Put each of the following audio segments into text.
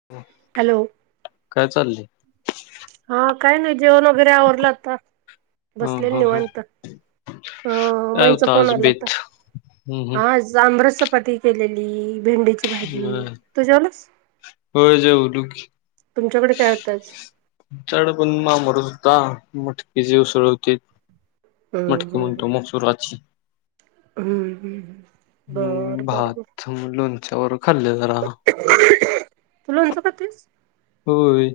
[unintelligible] Hello. काय चाललय? हा काही नाही, जेवण वगैरे आवरलं आता हा बसले हा हा निवांत ह काय मईचा होत फोन आज आला होता बेत हम्म आज. आमरस चपाती केलेली भेंडी ची हम्म भाजी बर तू जेवालास होय जेवलो की तुमच्याकडे काय होत आज आमच्याकडे पण आमरस होता मटकी ची उसळ होती. हम्म मटकीे म्हणंतो हम्म मसूराची हम्म ह् बरं, बरं. लोणच्या बरोबर खाल्ले जरा तु लोणच खातीस होय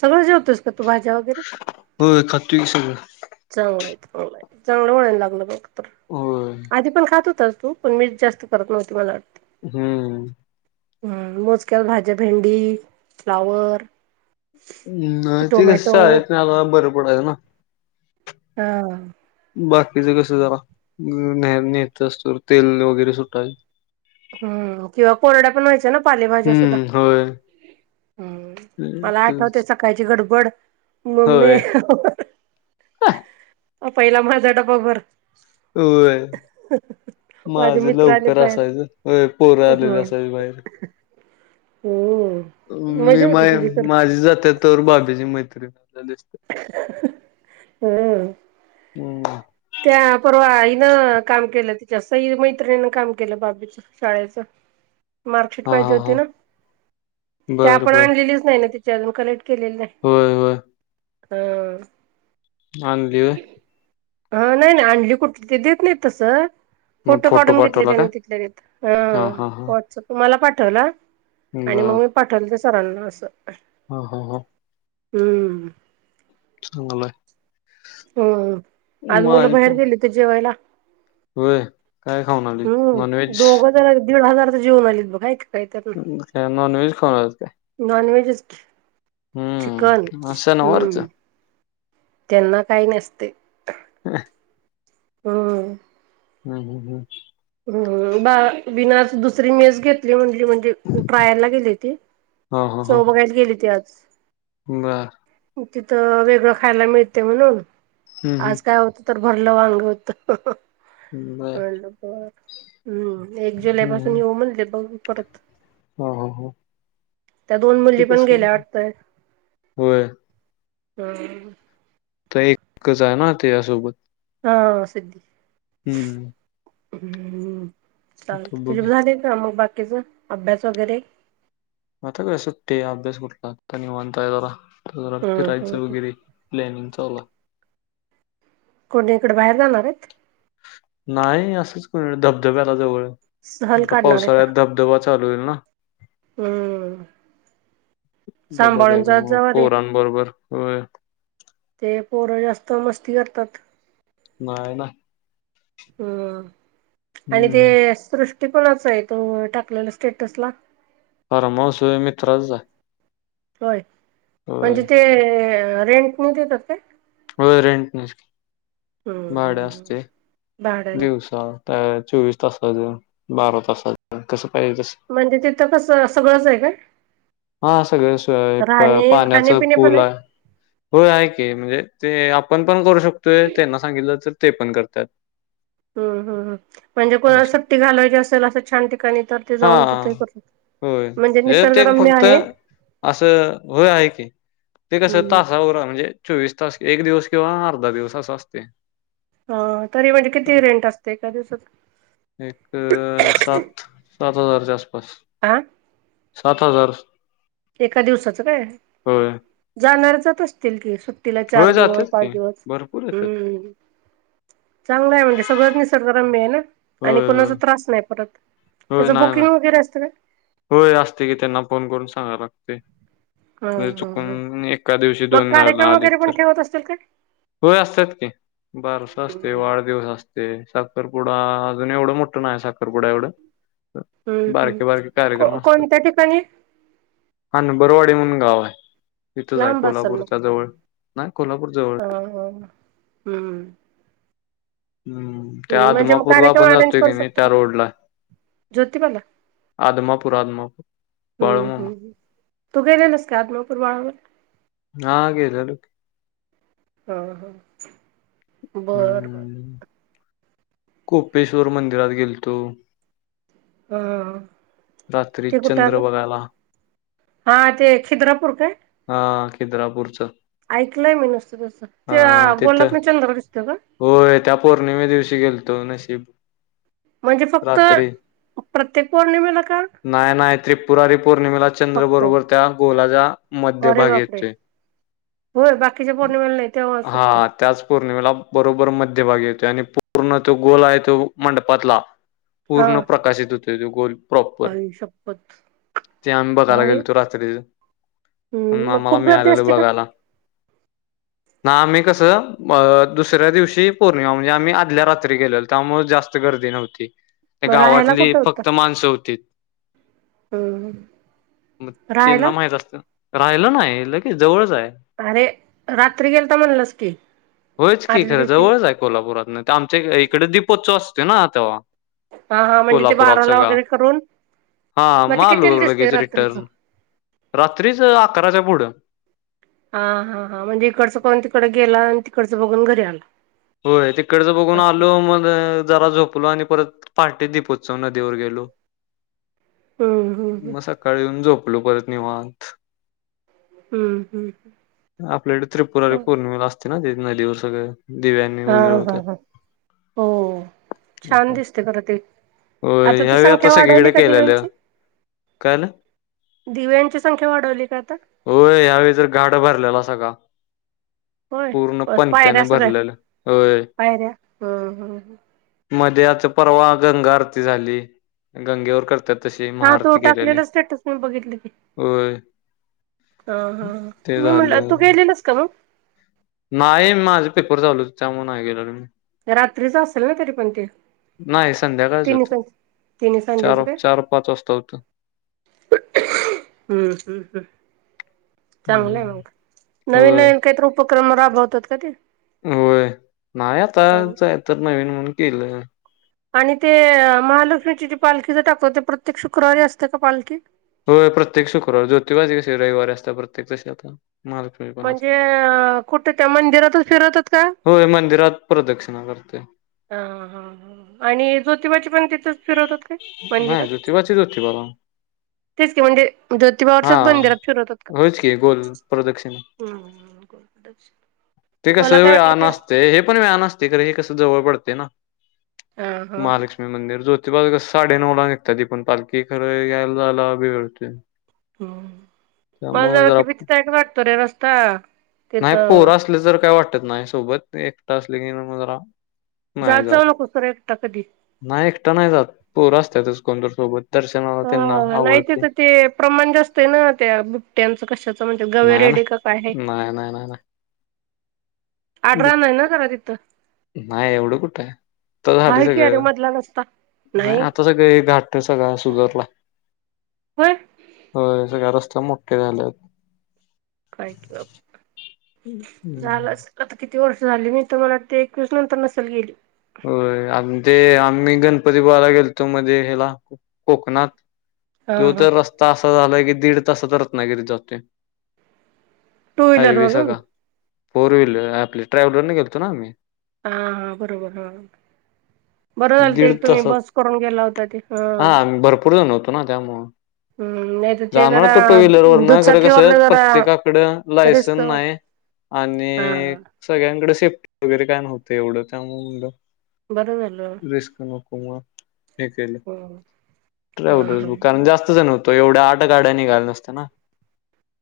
सगळं जेवतोस का तू भाज्या वगैरे हो खातू की सगळं चांगलंय चांगलंय चांगलं वळण लागलं बघ तर होय आधी पण खात होतस तू? पण मीच जास्त करत नव्हती मला वाटते. हम्म. हम्म मोजक्या भाज्या भेंडी, फ्लावर. नाही ते कस, टोमॅटो शाळेत न्यायला बर पडायच ना. हा बाकीच कस जरा, न नेहेयचं असत तेल वगैरे सुटाय हम्म, किंवा कोरड्या पण व्हायचा ना पालेभाज्या सुद्धा. हम्म होय हम्म, मला आठवते सकाळची गडबड. म मी होय पहिला माझा डबा भर होय, माझे माझ मित्र आलेत लवकर बाहेर असायच. होय पोर आलेली ह असायची माझ्याकडे. हम्म मी मजा होती माय तुझी तर माझी जात्यात तवर बाब्याची मैत्रीण दिसते. हम्म हम्म त्या परवा इन काम केल. तिच्या सई मैत्रिणीन काम केल बाबीच. शाळेच मार्कशीट हा पाहिजे हा हा होती ना. ते बर आपण बर आणलेलीच नाही ना तीचे अजून. कलेक्ट केलेली नाही. होय होय हम्म आनली होय. अ नाही नाही आणली कुठली. ते देत नाही तस. मग फोटो काढून घेतले पाठवला का? त्यानी तिथल्या तिथ. ह हा हा हा व्हाट्सअप तुम्हाला पाठवला. आणि मग मी पाठवले ते सरांना अस. ह ह ह हम्म चांगलय हम्म, आज मुल बाहेर गेलीत जेवायला. व्हय, काय खाऊन आली नॉनव्हेज? चला दीड हजारच जेवून आलीत बघ. हाय का काय नॉनव्हेज खाऊन आलेत काय? नाॅन व्हेजच. चिकन हम्म आज शनिवारच हम्म त्यांना काही नसते. हा हम्म हम्म हम्म हम्म हम्म, बा बिनास दुसरी मेस घेतली म्हटली म्हणे. ट्रायलला गेली ती. हा हा हा चव बघायला गेली ती आज. बर तिथ वेगळ खायला मिळते म्हणून. हम्म आज काय होत. तर भरल वांग होत. बर म्हणलं हम्म, एक जुलै पासून येऊ म्हणले बघू परत. ह ह ह त्या दोन मुली पण गेल्या वाटतय. होय. हम्म तर एकच आहे ना त्या यासोबत. हा सिद्धी, हम्म. हम्म आता चालतय. तुझे बघूया. झाले. ह मग बाकीच अभ्यास वगैरे. म आता काय सुट्टी आहे. अभ्यास कुठला निवांत हाय जरा. आता जरा हम्म फिरायच हम्म वगैर. प्लॅनिंग चालू हाय. कोणी इकड बाहेर जाणार आहेत? नाही असंच कोणीकड धबधब्याला जवळ, सहल आता काढणार आहे का पावसाळ्यात धबधबा चालू होईल ना. हम्म सांभाळून बघायचं जात मग, जावा रे पोरांबरोबर होय. ते पोरं जास्त मस्ती करतात. नाही ना. हम्म, आणि हम्म ते हम्म. सृष्टी कोणाच हाय? तो टाकलेला स्टेटसला. फार्महाऊस व्हय मित्राचच हाय. होय, म्हणजे ते रेंटने देतात काय? होय रेंटनेच की. हम्म, हम. दिवसा, चोवीस तासाचं, बारा तासाच कसं पाहिजे तस. म्हणजे तिथं कसं सगळंच हाय काय? हा सगळे सोय हाय, राहणे पाण्याच खाणे पिणे पण पूल आहे हाय. होय आहे की, म्हणजे ते आपण पण करू शकतोय. त्यांना सांगितलं तर ते पण करतात. हम्, हम्, हम म्हणजे कोणाला असं. सुट्टी घालवायची असेल असं छान ठिकाणी तर ते जाऊन हां, तिथे करत होय, हे ते फक्त असं, होय आहे की. ते कसं हम्म तासावर हाय, म्हणजे चोवीस तास, एक दिवस किंवा अर्धा दिवस असं असतय. हा, तरी म्हणजे किती रेंट असते एका दिवसाच एक सात. सात हजारच्या आस-पास. आं. सात हजार. एका दिवसाच काय, होय. जाणार जात असतील की सुट्ट सुट्टीला चार होय, दिवस जातात पाच की. दिवस. भरपूर येतात. हम्म चांगलं हाय म्हणजे सगळंच निसर्गरम्य आहे ना. आणि होय, कोणाच होय. त्रास नाही परत, होय, त्याच नाही, बुकिंग नाही. वगैरे असतं काय? होय असतय की, त्यांना फोन करून सांगाय लागतय. हा म्हणजे हा ह चुकून, एका दिवशी मग दोन जण कार्यक्रम आले वगैरे पण तर. ठेवत असतील काय होय असत्यात की. बारस असतय, हम्म वाढदिवस असतय, साखरपुडा अजून एवढं मोठं नाही साखरपुडा एवढं. हम्म हम्म बारके, बारके को कार्यक्रम असतात. कोणत्या ठिकाणी हणबरवाडी म्हणून गाव हाय, इथच हाय लांब असेल कोल्हापूरच्या जवळ. नाही, कोल्हापूर जवळ हाय. ह, ह, हम्म. हम्म, त्या हं म्हणजे मग आदमापूरला कार्यक्रम आपण अरेंज जातोय करू कणी शकतो त्या का रोडला हाय. ज्योतिबाला आदमापूर आदमापूर हम्म, बाळूमामा हम्म ह. तू गेलेलास का आदमापूर बाळूमामा? हा गेल्यालो. हा, हा बर, बर. हम्म कोपेश्वर मंदिरात गेलतो. हा. रात्री ते कुठ आल? चंद्र बघायला हा ते खिद्रापूर काय? हा खिद्रापूरचं. ऐकलंय मी नुसतं. अ त्या तिथं गोलातना चंद्र दिसतो का? होय त्या पौर्णिमे दिवशी गेलतो नशीब म्हणजे फक्त, रात्री प्रत्येक पौर्णिमेला का नाय -नाय त्रिपुरारी पौर्णिमेला चंद्र फक्त? बरोबर त्या गोलाच्या मध्य अरे भागी बापरे! येतोय. होय, बाकीच्या पौर्णिमेला नाही तेव्हा फक्त. हा त्याच पौर्णिमेला बरोबर मध्यभागी येतो आणि पूर्ण तो गोल आहे तो मंडपातला हा पूर्ण प्रकाश येतो. त्याचं गोल प्रॉपर, आई शप्पथ! ते आम्ही बघायला भारी गेलोतो रात्री हं मग आम्हा खूप गर्दी मिळालेल्या असते का? बघायला. ना आम्ही कसं, अ दुसऱ्या दिवशी पौर्णिमा म्हणजे आम्ही आधल्या रात्री गेलेलो, त्यामुळे जास्त गर्दी नव्हती. मग राहायला गावातली कुठं होतं? फक्त माणसं होती. हं हं मग तेना राहायला? माहित असत. राहिलं नाही, लगेच जवळच आहे. अरे, रात्री गेलता म्हणलंस की, आदल्या दिवशी, कोल्हापुरात, तर आमच्या इकडे दीपोत्सव असते ना तेव्हा. हा हा, म्हणजे ते कोल्हापुरात बाराला सगळा वगैरे करून हा मग ते आलू कितीला दिसते लगेच रात्रीचं रिटर्न, रात्रीच अकराच्या पुढं हा हा हां,, म्हणजे इकडचं कोण तिकड गेला आणि तिकडचं बघून घरी आलं. होय तिकडचं बघून आलो. म जरा झोप पुढे आणि परत पार्टी दीप उत्सव नदीवर गेलो. हम्म हम्म हम्म म, सकाळी येऊन झोपलो परत निवांत. हम्म, हम् आपल्याकडे त्रिपुरारी पौर्णिमेला असते ना ते, नदीवर सगळं दिव्यांनी हा हा उजळवतात. हा हो, छान असं. दिसते खरं ते होय ती या्यावेळी आता संख्या सगळीकडे वाढवली का केलेलं. दिव्यांची काय न झालं? दिव्यांची संख्या वाढवली का आता? होय, यावेळी तर घाट भरलेला सगळा. होय पूर्ण बस पणत्याने पायऱ्या सगळ्या भरलेलं, होय पायऱ्या हम्म हम्म मध्ये आता परवा गंगा आरती झाली. गंगेवर करतात. तशी हा तो महाआरती केलेली. टाकलेला स्टेटस मी होय ह हा, ते मी म्हंटलं झालं. तू गेलेलस का मग? नाही माझे पेपर चालू येत, त्यामुळे नाही गेलो मी. रात्रीच असेल ना तरी पण ते? नाही संध्याकाळच तिन होतं. चार- चार पाच वाजता होत. हम्म हम्म हम्म [inaudible] चांगलंय हम्म मग, नवीन होय नवीन काहीतरी उपक्रम राबवतात का ते? होय नाही आता, चांगलं कायतर नवीन म्हणून केलं. आणि ते महालक्ष्मीची जी पालखी च दाखवते, ते प्रत्येक शुक्रवारी असते का पालखी? हो प्रत्येक शुक्रावारी, ज्योतिबाजी कसे रविवारी असता प्रत्येक, तसे आता महा म्हणजे, कुठे त्या मंदिरातच फिरतात का? होय मंदिरात प्रदक्षिणा करते. ह हां हां,, आणि ज्योतिबाची पण तिथेच फिरवत नाही ज्योतिबाची ज्योतिबाला. तेच की, म्हणजे हा ज्योतिबावरच्याच मंदिरात फिरवतात का. होयच की गोल प्रदक्षिणा. हम हम, ते कसं ते वेळानं असतं हे पण वेळाने असतं. ते का नाही कस जवळ पडते ना हा हा हा. महालक्ष्मी मंदिर जो ''--'' ते बघा कसं साडे नऊ ला निघतात ती पण पालखी खरं यायला झाला वेळ होतं. हम, मला जरा त भीती तयक वाटतो रे रस्ता. नाही तिथं पोर असलं जर काय वाटतत नाही सोबत एकटं असले की, जरा. जात जाऊ नको खरं एकटता कधी. नाही एकटा नाही जात पोर असतातच कोण तर सोबत दर्शनाला त्यांना ह नाही आवडते. तिथं ते प्रमाण जास्त आहे. ना त्या बुट्ट्यांचं कशाचं म्हणजे गवे रेडी का काय आहे. नाय नाय नाय. आडरान आहे ना खरा तिथं नाही एवढं कुठ आहे. तर झाली आहे की अरे सगळं मधला रस्ता नाही आता सगळं घाटत सगळ सुधारलाय. होय, होय सगळ्या रस्ते मोठे झालेत. काय क हम्म. झालंच असल. आता किती वर्ष झाली मी तुम्हाला ते एकवीस नंतर नसेल गेली. होय आ ते आम्ही गणपती बाला गेलतो मध्ये ह्याला कोकणात. हा तो हा तर रस्ता असा झालाय की दीड तासात रत्नागिरीत जातोय. टू व्हीलर हायवे स वरून का फोर व्हीलर आपले ट्रॅव्हलरने गेलतो ना आम्ही. हा हा, बरोबर हा, बरं झालं ते दीड तुम्ही तासात बस करून गेला होता ते ह, पूर्ण झालं नव्हतो ना त्यामुळे. हम् नाही तर ते जाणार जरा होतं टू व्हीलर वर ना खरं कसं दुचाकीवरन जरा प्रत्येकाकडं रिस्क लायसनस वाट नाही. हा आणि. सगळ्यांकडे सेफ्टी वगैरे काय नव्हतं एवढं त्यामुळ बरं झालं रिस्क नको. अव्वा हे केलं ह हा ट्रॅव्हल. हा कसं जाणार होतं एवढ आट गड निघाल नसत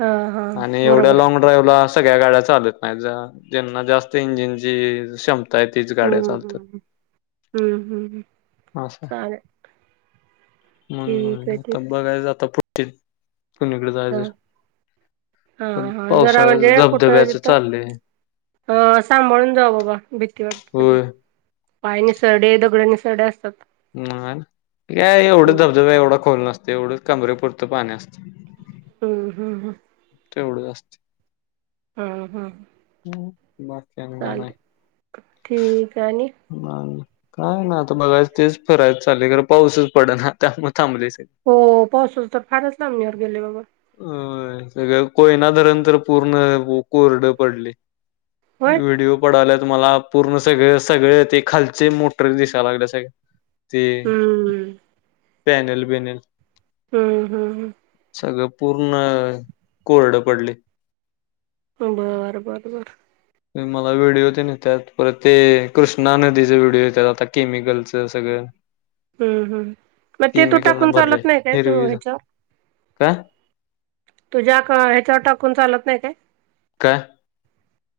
हा हा आणि एव बरोबर आहे. लॉन्ग. ड्रायव्हिंग ला सळ्या गाड्या चालत नाही जां त्यांना जास्त इंजिन ची क्षमता. ताई तीच गाड्या हम्म चालतात हम्म हम्म हम्म असं हाय. चालेल मण ठीक आहे म्ह आता ठीक बघायचं आता पुढ त कुणीकडे जायच आहे हायसा. हा प हा हा जरा म्हणजे पावसाळ्या कुठं धबधब्याच तिथं चाललेय. अ सांभाळून जाऊ बाबा भीती वाट सग. होय पाय निसरडे दगड निसरडे असतात. म का एवढा हम्म धबधबा एवढा खोल नसत एवढं कमरेपुरतं पाणी असतं. हम हम हम, तेवढं असतं. हम्म हम्म, हम, बस. चालतंय ठीक आहे आणि. नाही काय ना आता बघायच तेच फरायच चालले खरं पाऊसच पडना त्यामुळे थांबलेच. हो पावसाच तर फारच लांबणीवर गेले बाबा. अ सगळ कोयना धरण तर पूर्ण कोरड पडलय. होय व्हिडिओ पडाला तुम्हाला पूर्ण सगळे सगळे ते खालचे मोटर दिसायला लागले सगळे. ते हम्म पॅनल वेनल. हम्म हम्म ह सगळं पूर्ण कोरड पडली बरं बरं बरं ते मला व्हिडिओ ते नेतात परत ते कृष्णा नदीचे व्हिडिओ येतात आता केमिकलचं सगळं [unintelligible] हम् हम्म मग ते तू केमिकल न टाकून भरले चालत नाही काय तू हिरवी ह्याच्या काय तुझ्या ह्याच्यावर टाकून चालत नाही काय काय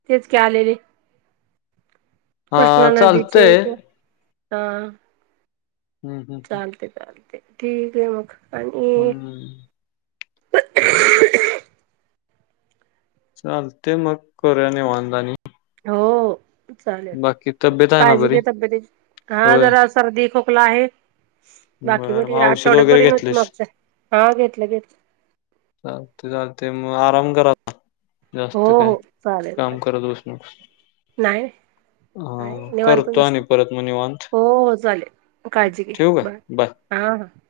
हेच की आलेले हा कृष्णा नदीचे चालतंय हा हम्म हम्म चालते चालते ठीक आहे, मग आणि हम्म हम्म. चाल ते मग करूया नी वांधा नाही हो चालेल बाकी तब्येत आहे ना काळजी बरी घे तब्यतीची, हा होय जरा सर्दी खोकला आहे, बाकी बरं बरी मग औषध आठवड्यात वगैरे बरी नव्हती, घेतलेस मागच हा घेतलं घेतलं चालतंय चालतंय मग आराम करा हो जास्त काय हो चालेल काम करत बसू नकोस. चालेल नाही आहे अं, निवांतच करतो आणि असते परत मग निवांत. हो हो चाले काळजी घे ठेवू काय? बाय ह ह